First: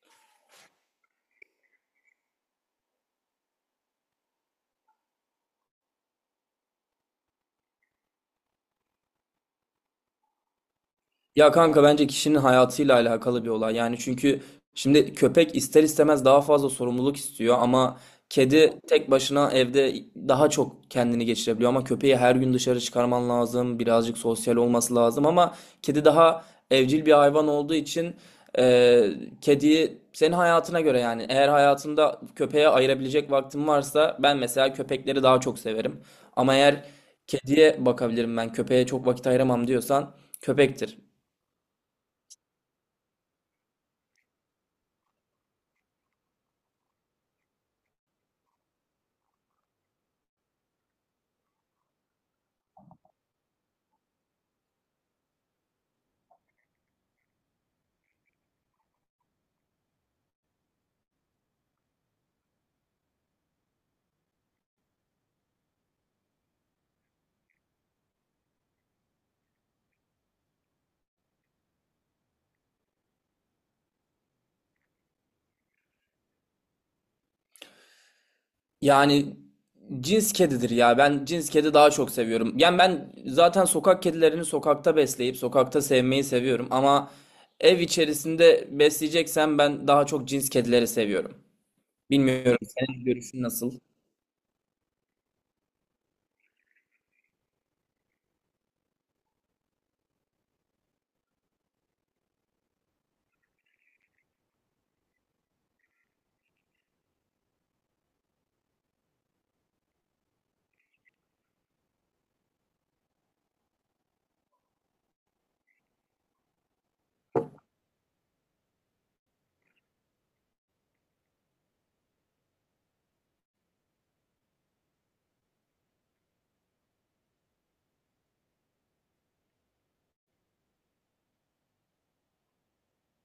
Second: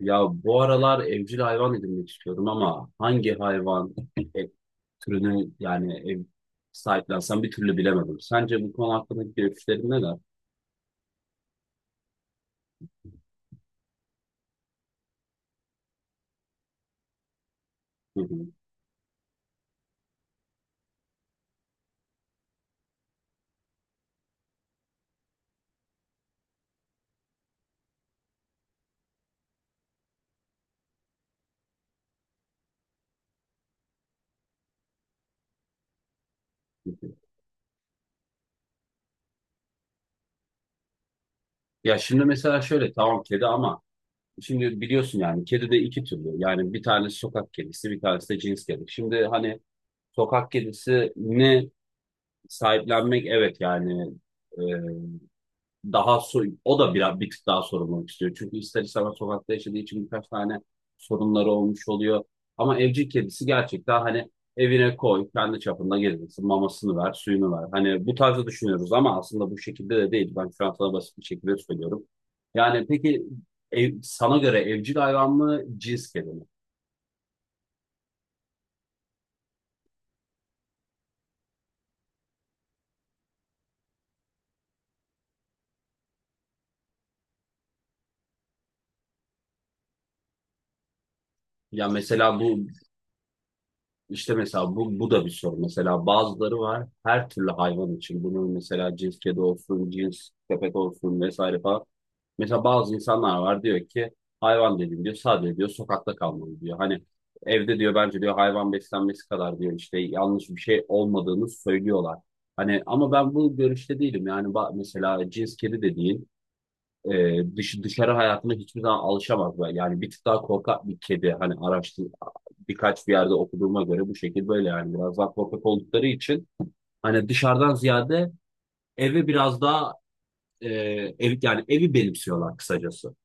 Ya bu aralar evcil hayvan edinmek istiyorum ama hangi hayvan e, türünü yani ev sahiplensem bir türlü bilemedim. Sence bu konu hakkındaki görüşlerin neler? Ya kanka bence kişinin hayatıyla alakalı bir olay. Yani çünkü şimdi köpek ister istemez daha fazla sorumluluk istiyor ama Hı hı, kedi tek başına evde daha çok kendini geçirebiliyor ama köpeği her gün dışarı çıkarman lazım. Birazcık sosyal olması lazım ama kedi daha evcil bir hayvan olduğu için e, kediyi senin hayatına göre yani eğer hayatında köpeğe ayırabilecek vaktin varsa ben mesela köpekleri daha çok severim. Ama eğer hı hı. kediye bakabilirim ben köpeğe çok vakit ayıramam diyorsan köpektir. Ya şimdi mesela şöyle tamam kedi ama şimdi biliyorsun yani kedi de iki türlü. Yani bir tanesi sokak kedisi bir tanesi de cins kedi. Şimdi hani sokak kedisi ne sahiplenmek evet yani, e, daha o da biraz bir tık daha sorumluluk istiyor. Çünkü ister istemez sokakta yaşadığı için birkaç tane sorunları olmuş oluyor. Ama evcil kedisi gerçekten hani evine koy, kendi çapında gezdirsin, mamasını ver, suyunu ver. Hani bu tarzda düşünüyoruz ama aslında bu şekilde de değil. Ben şu an sana basit bir şekilde söylüyorum. Yani peki sana göre evcil hayvan mı, cins kedi mi? Yani cins kedidir ya. Ben cins kedi daha çok seviyorum. Yani ben zaten sokak kedilerini sokakta besleyip sokakta sevmeyi seviyorum. Ama ev içerisinde besleyeceksem ben daha çok cins kedileri seviyorum. Ya mesela Bilmiyorum bu senin görüşün nasıl? İşte mesela bu da bir soru. Mesela bazıları var her türlü hayvan için. Bunun mesela cins kedi olsun, cins köpek olsun vesaire falan. Mesela bazı insanlar var diyor ki hayvan dedim diyor sadece diyor sokakta kalmalı diyor. Hani evde diyor bence diyor hayvan beslenmesi kadar diyor işte yanlış bir şey olmadığını söylüyorlar. Hani ama ben bu görüşte değilim. Yani mesela cins kedi dediğin dışarı hayatına hiçbir zaman alışamaz. Yani bir tık daha korkak bir kedi hani araştır, birkaç bir yerde okuduğuma göre bu şekil böyle yani biraz daha korkak oldukları için hani dışarıdan ziyade eve biraz daha e, yani evi benimsiyorlar kısacası.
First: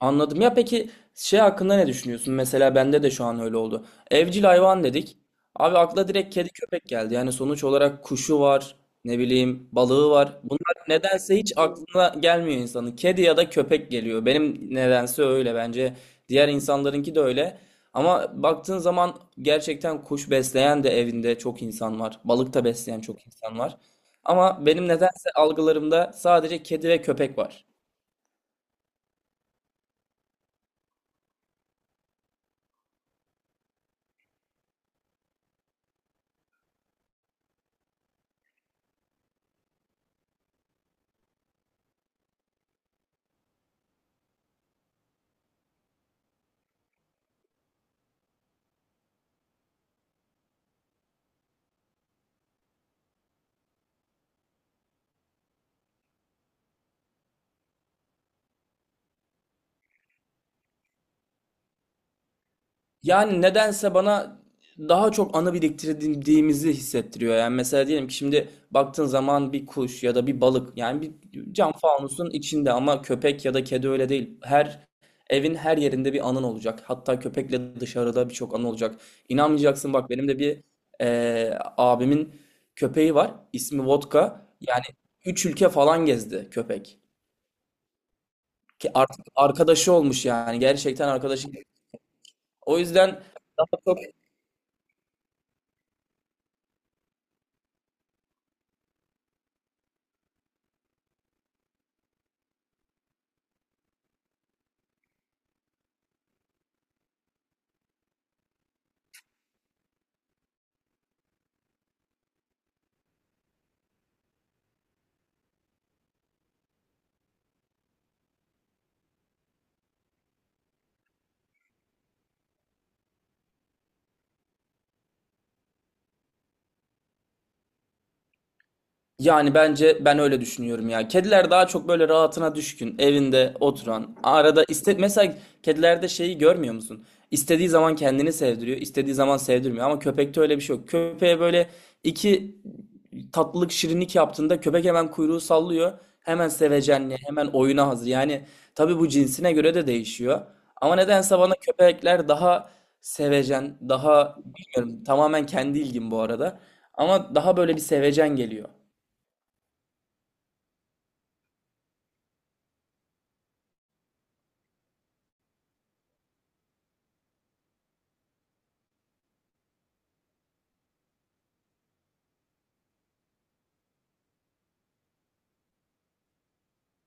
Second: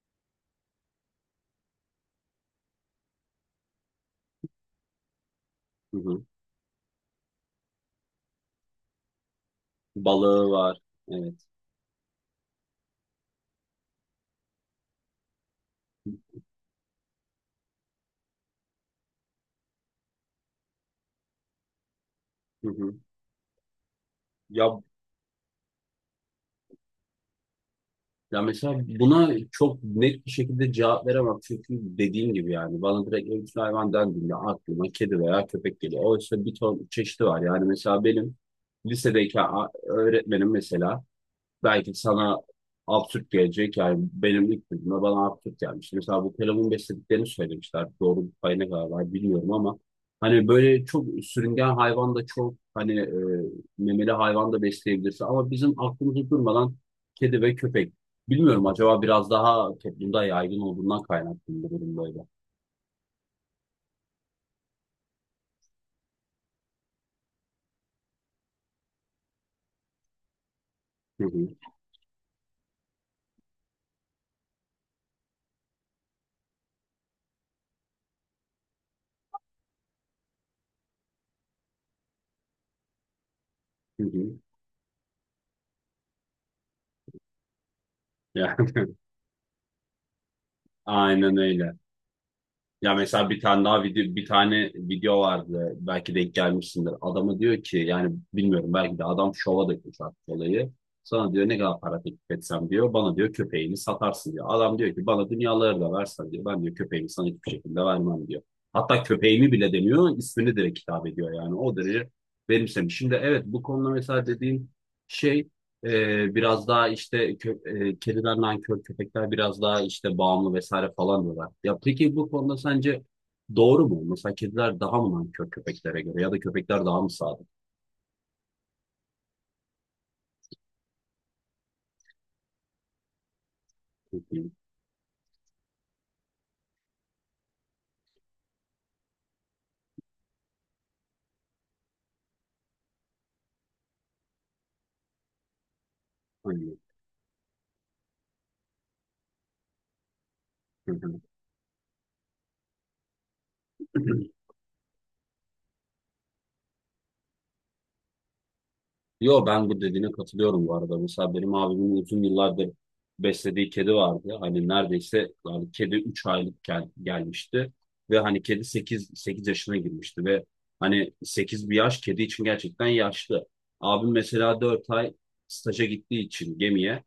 Anladım. Ya peki şey hakkında ne düşünüyorsun? Mesela bende de şu an öyle oldu. Evcil hayvan dedik. Abi Hı akla hı. direkt kedi köpek geldi. Yani sonuç olarak kuşu var, ne bileyim balığı var. Balığı Bunlar var. nedense Evet. hiç aklına gelmiyor insanın. Kedi ya da köpek geliyor. Benim nedense öyle bence. Diğer insanlarınki de öyle. Ama baktığın zaman gerçekten kuş besleyen de evinde çok insan var. Balık da Hı hı. besleyen çok insan var. Ya Ama benim nedense algılarımda sadece kedi ve köpek var. ya mesela buna çok net bir şekilde cevap veremem çünkü dediğim gibi yani bana direkt evcil hayvan dendiğinde aklıma kedi veya köpek geliyor. Oysa bir ton çeşidi var yani mesela benim lisedeyken öğretmenim mesela belki sana absürt gelecek. Yani benim ilk duyduğumda bana absürt gelmişti. Mesela bu kelamun beslediklerini söylemişler. Doğru bir payına kadar var bilmiyorum ama hani böyle çok sürüngen hayvan da çok hani, memeli hayvan da besleyebilirsin. Ama bizim aklımızda durmadan kedi ve köpek. Bilmiyorum acaba biraz daha toplumda yaygın olduğundan kaynaklı mı bu durum böyle. Yani nedense bana daha çok anı biriktirdiğimizi hissettiriyor. Yani mesela diyelim ki şimdi baktığın zaman bir kuş ya da bir balık yani Hı hı, bir cam fanusun içinde ama köpek ya da kedi öyle değil. Her evin her yerinde bir anın olacak. Hatta köpekle dışarıda birçok anı olacak. İnanmayacaksın bak benim de bir abimin köpeği var. İsmi hı hı. Vodka. Yani 3 ülke falan gezdi köpek. Yani Ki artık arkadaşı olmuş yani gerçekten aynen arkadaşı. öyle. O Ya yüzden mesela bir tane daha daha çok video bir tane video vardı belki denk gelmişsindir. Adamı diyor ki yani bilmiyorum belki de adam şova dökmüş artık olayı. Sana diyor ne kadar para teklif etsem diyor. Bana diyor köpeğini satarsın diyor. Adam diyor ki bana dünyaları da versen diyor. Ben diyor köpeğimi sana hiçbir şekilde vermem diyor. Hatta köpeğimi bile demiyor ismini direkt hitap ediyor yani o derece benimsemiş. Şimdi evet bu konuda mesela dediğin şey, biraz daha işte kediler nankör, köpekler biraz daha işte bağımlı vesaire falan diyorlar. Ya peki bu konuda sence doğru mu? Mesela kediler daha mı nankör köpeklere göre ya da köpekler daha mı sadık? Yani bence ben öyle düşünüyorum ya. Kediler daha çok böyle rahatına düşkün, evinde Hı oturan, hı, arada iste mesela kedilerde şeyi görmüyor musun? İstediği zaman kendini sevdiriyor, istediği zaman sevdirmiyor ama köpekte öyle bir şey yok. Köpeğe böyle iki tatlılık şirinlik yaptığında köpek hemen kuyruğu sallıyor. Hemen aynen. sevecenliğe, hemen oyuna hazır. Yani tabii bu cinsine göre de değişiyor. Ama nedense bana köpekler daha sevecen, Hı hı. daha bilmiyorum tamamen kendi ilgim bu arada. Ama daha böyle bir sevecen geliyor. Yo ben bu dediğine katılıyorum bu arada. Mesela benim abimin uzun yıllardır beslediği kedi vardı. Hani neredeyse yani kedi 3 aylık gelmişti ve hani kedi sekiz yaşına girmişti ve hani 8 bir yaş kedi için gerçekten yaşlı. Abim mesela 4 ay staja gittiği için gemiye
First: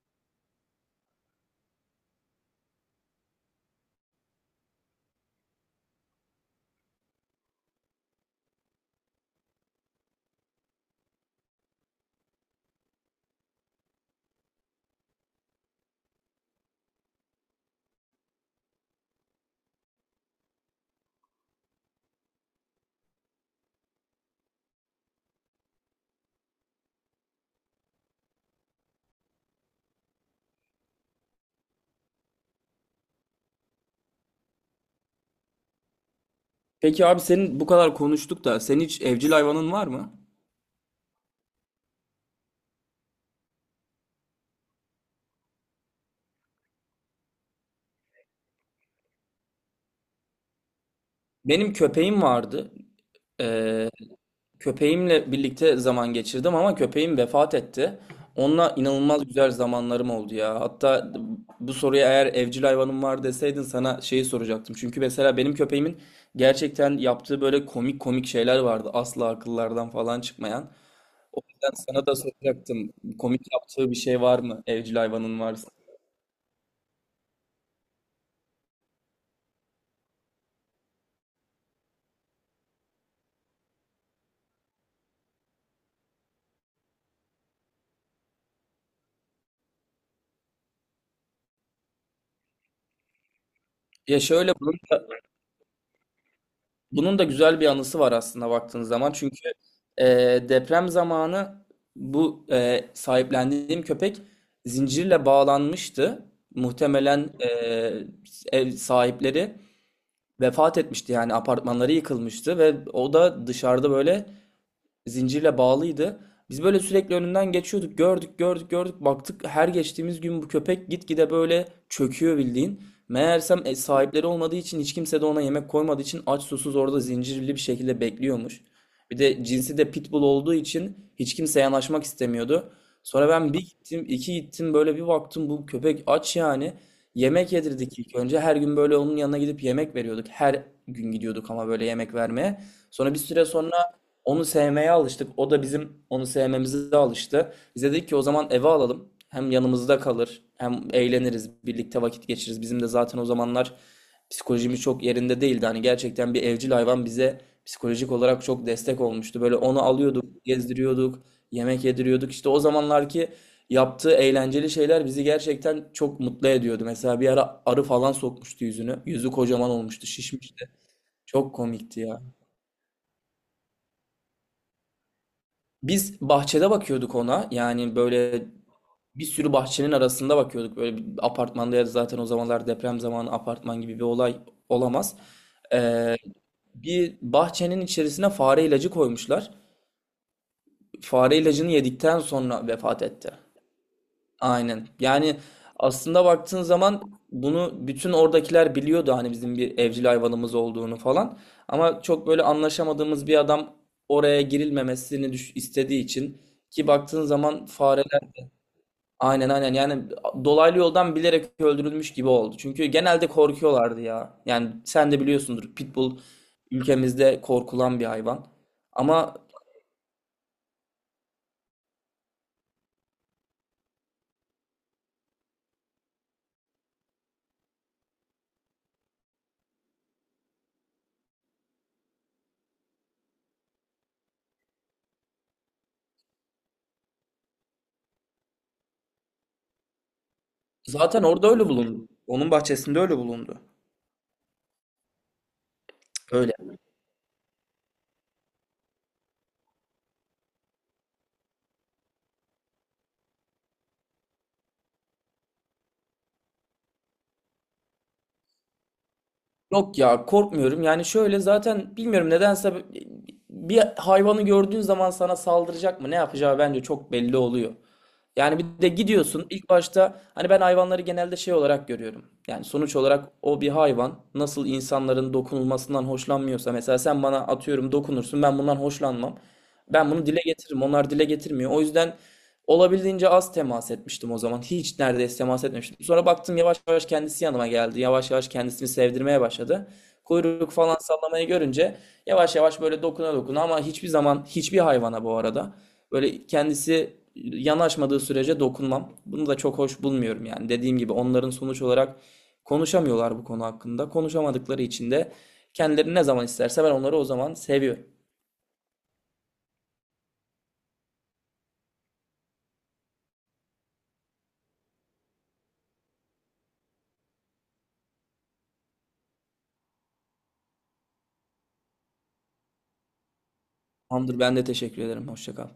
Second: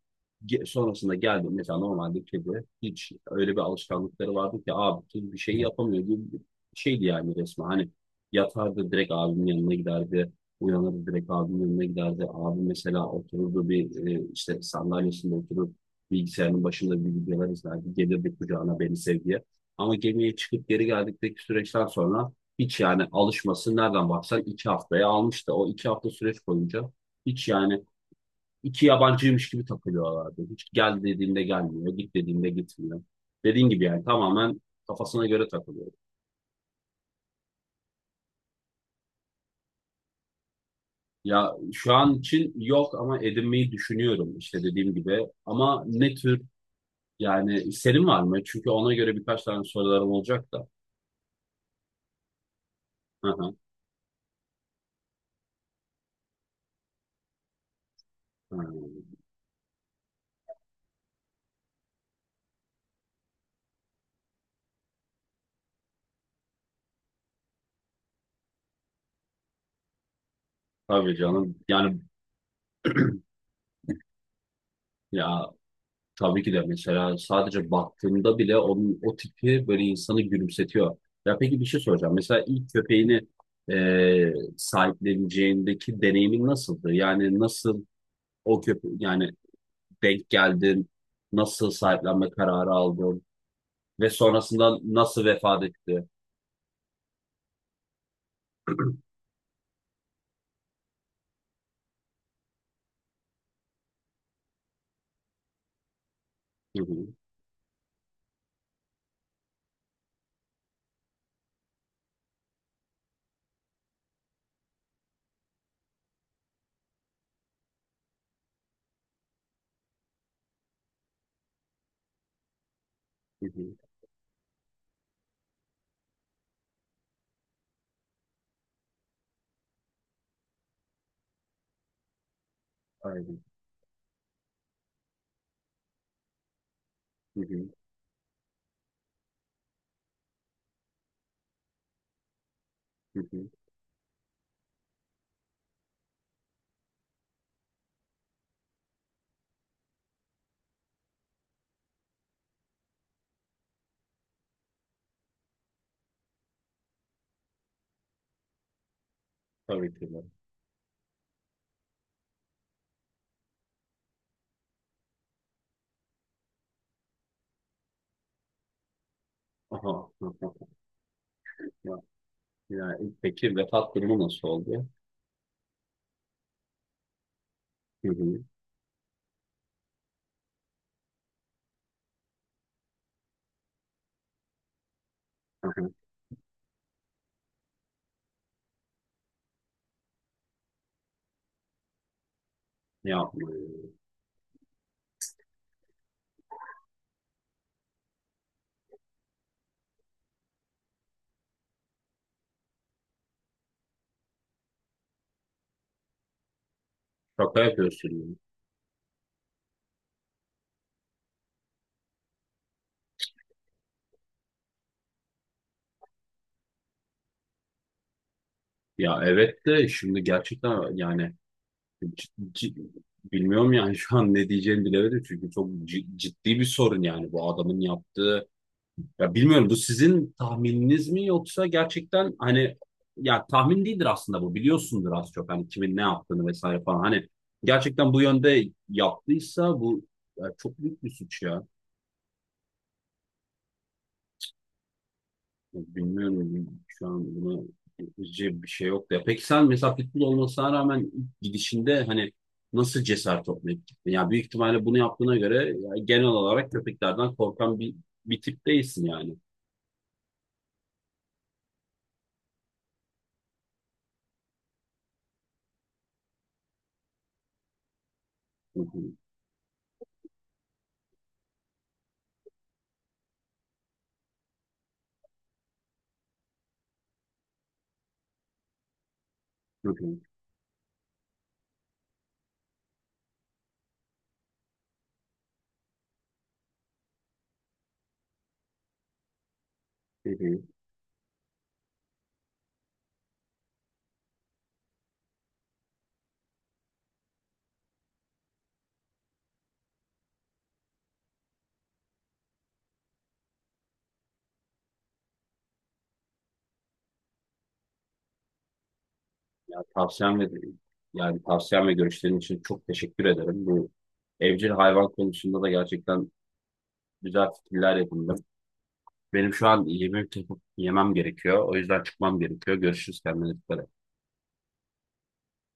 sonrasında geldi mesela normalde kedi hiç öyle bir alışkanlıkları vardı ki abi bir şey yapamıyor gibi bir şeydi yani resmen. Hani yatardı direkt abimin yanına giderdi. Uyanır direkt abimin önüne giderdi. Abi mesela otururdu bir, işte sandalyesinde oturup bilgisayarın başında bir videolar izlerdi. Gelirdi kucağına beni sev diye. Ama gemiye çıkıp geri geldikteki süreçten sonra hiç yani alışması nereden baksan iki haftaya almıştı. O iki hafta süreç boyunca hiç yani iki yabancıymış gibi takılıyorlardı. Hiç gel dediğinde gelmiyor, git dediğinde gitmiyor. Dediğin gibi yani tamamen kafasına göre takılıyor. Peki abi senin bu kadar konuştuk da senin hiç evcil hayvanın var mı? Ya şu an için yok ama edinmeyi düşünüyorum işte dediğim gibi. Ama ne tür yani senin var mı? Çünkü ona göre birkaç tane sorularım olacak da. Benim köpeğim vardı. Hı hı. Ee, köpeğimle birlikte zaman geçirdim ama köpeğim vefat etti. Hı. Onunla inanılmaz güzel zamanlarım oldu ya. Hatta bu soruya eğer evcil hayvanım var deseydin sana şeyi soracaktım. Çünkü mesela benim köpeğimin gerçekten yaptığı böyle komik komik şeyler vardı. Asla akıllardan falan çıkmayan. Tabii O canım. yüzden Yani sana da soracaktım. Komik yaptığı bir şey var mı? Evcil hayvanın ya varsa. tabii ki de mesela sadece baktığımda bile onun o tipi böyle insanı gülümsetiyor. Ya peki bir şey soracağım. Mesela ilk köpeğini sahipleneceğindeki deneyimin nasıldı? Yani nasıl o yani denk geldin? Nasıl sahiplenme kararı aldın? Ve Ya şöyle sonrasında nasıl vefat etti? Bunun da güzel bir anısı var aslında baktığınız zaman. Çünkü e, deprem zamanı bu sahiplendiğim köpek zincirle bağlanmıştı. Hı hı. Muhtemelen ev sahipleri vefat etmişti yani apartmanları yıkılmıştı ve o da dışarıda böyle zincirle bağlıydı. Biz böyle sürekli önünden geçiyorduk. Gördük, gördük, gördük. Baktık her geçtiğimiz gün bu köpek gitgide böyle çöküyor bildiğin. Hı Meğersem hı. sahipleri olmadığı için hiç kimse de ona yemek koymadığı için aç susuz orada zincirli bir şekilde bekliyormuş. Bir de cinsi de pitbull olduğu için hiç kimse yanaşmak istemiyordu. Sonra Aynen. ben bir gittim, iki gittim böyle bir baktım bu köpek aç yani. Hı Yemek hı. yedirdik ilk önce. Her gün böyle onun yanına gidip yemek veriyorduk. Her gün gidiyorduk ama böyle yemek vermeye. Sonra Hı bir süre hı. sonra onu sevmeye alıştık. O da bizim onu sevmemize alıştı. Bize dedik ki o zaman eve alalım. Hem yanımızda kalır, hem eğleniriz, birlikte vakit geçiririz. Bizim de zaten o zamanlar psikolojimiz çok yerinde değildi. Hani gerçekten bir evcil hayvan bize psikolojik olarak çok destek olmuştu. Böyle onu Tabii ki de. alıyorduk, gezdiriyorduk, yemek yediriyorduk. İşte o zamanlarki yaptığı eğlenceli şeyler bizi gerçekten çok mutlu ediyordu. Mesela bir ara arı falan sokmuştu yüzünü. Yüzü kocaman Aha. olmuştu, şişmişti. Çok Ya, komikti ya. ya, peki vefat durumu nasıl oldu? Biz bahçede bakıyorduk ona. Yani Hı hı. böyle bir sürü bahçenin arasında bakıyorduk. Böyle bir apartmanda ya da zaten o zamanlar deprem zamanı apartman gibi bir olay olamaz. Aha. Ee, bir bahçenin içerisine fare ilacı koymuşlar. Fare ilacını yedikten sonra vefat etti. Yapma ya. Aynen. Yani aslında baktığın zaman bunu bütün oradakiler biliyordu hani bizim bir evcil hayvanımız olduğunu falan. Ama çok böyle anlaşamadığımız bir adam oraya girilmemesini istediği için ki baktığın Şaka zaman fare yapıyorsun. Aynen aynen yani dolaylı yoldan bilerek öldürülmüş gibi oldu. Çünkü genelde korkuyorlardı ya. Yani sen de biliyorsundur Pitbull ülkemizde korkulan bir hayvan. Ya ya, Ama evet de şimdi gerçekten yani cid- cid- bilmiyorum yani şu an ne diyeceğimi bilemedim çünkü çok ciddi bir sorun yani bu adamın yaptığı. Ya bilmiyorum bu sizin tahmininiz mi yoksa gerçekten hani, ya tahmin değildir aslında bu biliyorsundur az çok hani kimin ne yaptığını vesaire falan hani gerçekten bu yönde yaptıysa bu ya çok büyük bir zaten suç orada ya. öyle bulundu. Onun bahçesinde öyle bulundu. Ya Öyle. bilmiyorum şu an buna yapıcı bir şey yok ya. Peki sen mesela futbol olmasına rağmen ilk gidişinde hani nasıl cesaret toplayıp gittin? Ya büyük ihtimalle bunu yaptığına göre ya genel olarak köpeklerden korkan bir tip değilsin yani. Yok ya korkmuyorum. Yani şöyle zaten bilmiyorum nedense bir hayvanı gördüğün zaman sana saldıracak mı ne yapacağı bence çok belli oluyor. Yani Hı bir de hı, gidiyorsun ilk başta hani ben hayvanları genelde şey olarak görüyorum. Yani sonuç olarak o bir hayvan nasıl insanların dokunulmasından hoşlanmıyorsa mesela sen bana atıyorum dokunursun ben bundan hoşlanmam. Ben hı bunu dile getiririm onlar dile getirmiyor. O yüzden olabildiğince az temas etmiştim o zaman. Hiç neredeyse temas etmemiştim. Sonra baktım yavaş yavaş kendisi yanıma geldi. Yavaş yavaş kendisini sevdirmeye başladı. hı. Kuyruk falan sallamayı görünce yavaş yavaş böyle dokuna dokuna ama hiçbir zaman hiçbir hayvana bu arada böyle kendisi yanaşmadığı sürece dokunmam. Bunu da çok hoş bulmuyorum yani. Dediğim gibi onların sonuç olarak konuşamıyorlar bu konu hakkında. Konuşamadıkları için de kendileri ne zaman isterse ben onları o zaman seviyorum. Ya tavsiyem ve yani tavsiyem ve görüşlerin için çok teşekkür ederim. Bu evcil hayvan konusunda da gerçekten güzel fikirler edindim. Benim şu an yemek yapıp yemem gerekiyor. O yüzden çıkmam gerekiyor. Görüşürüz kendine dikkat et. Tamamdır ben de teşekkür ederim. Hoşça kal.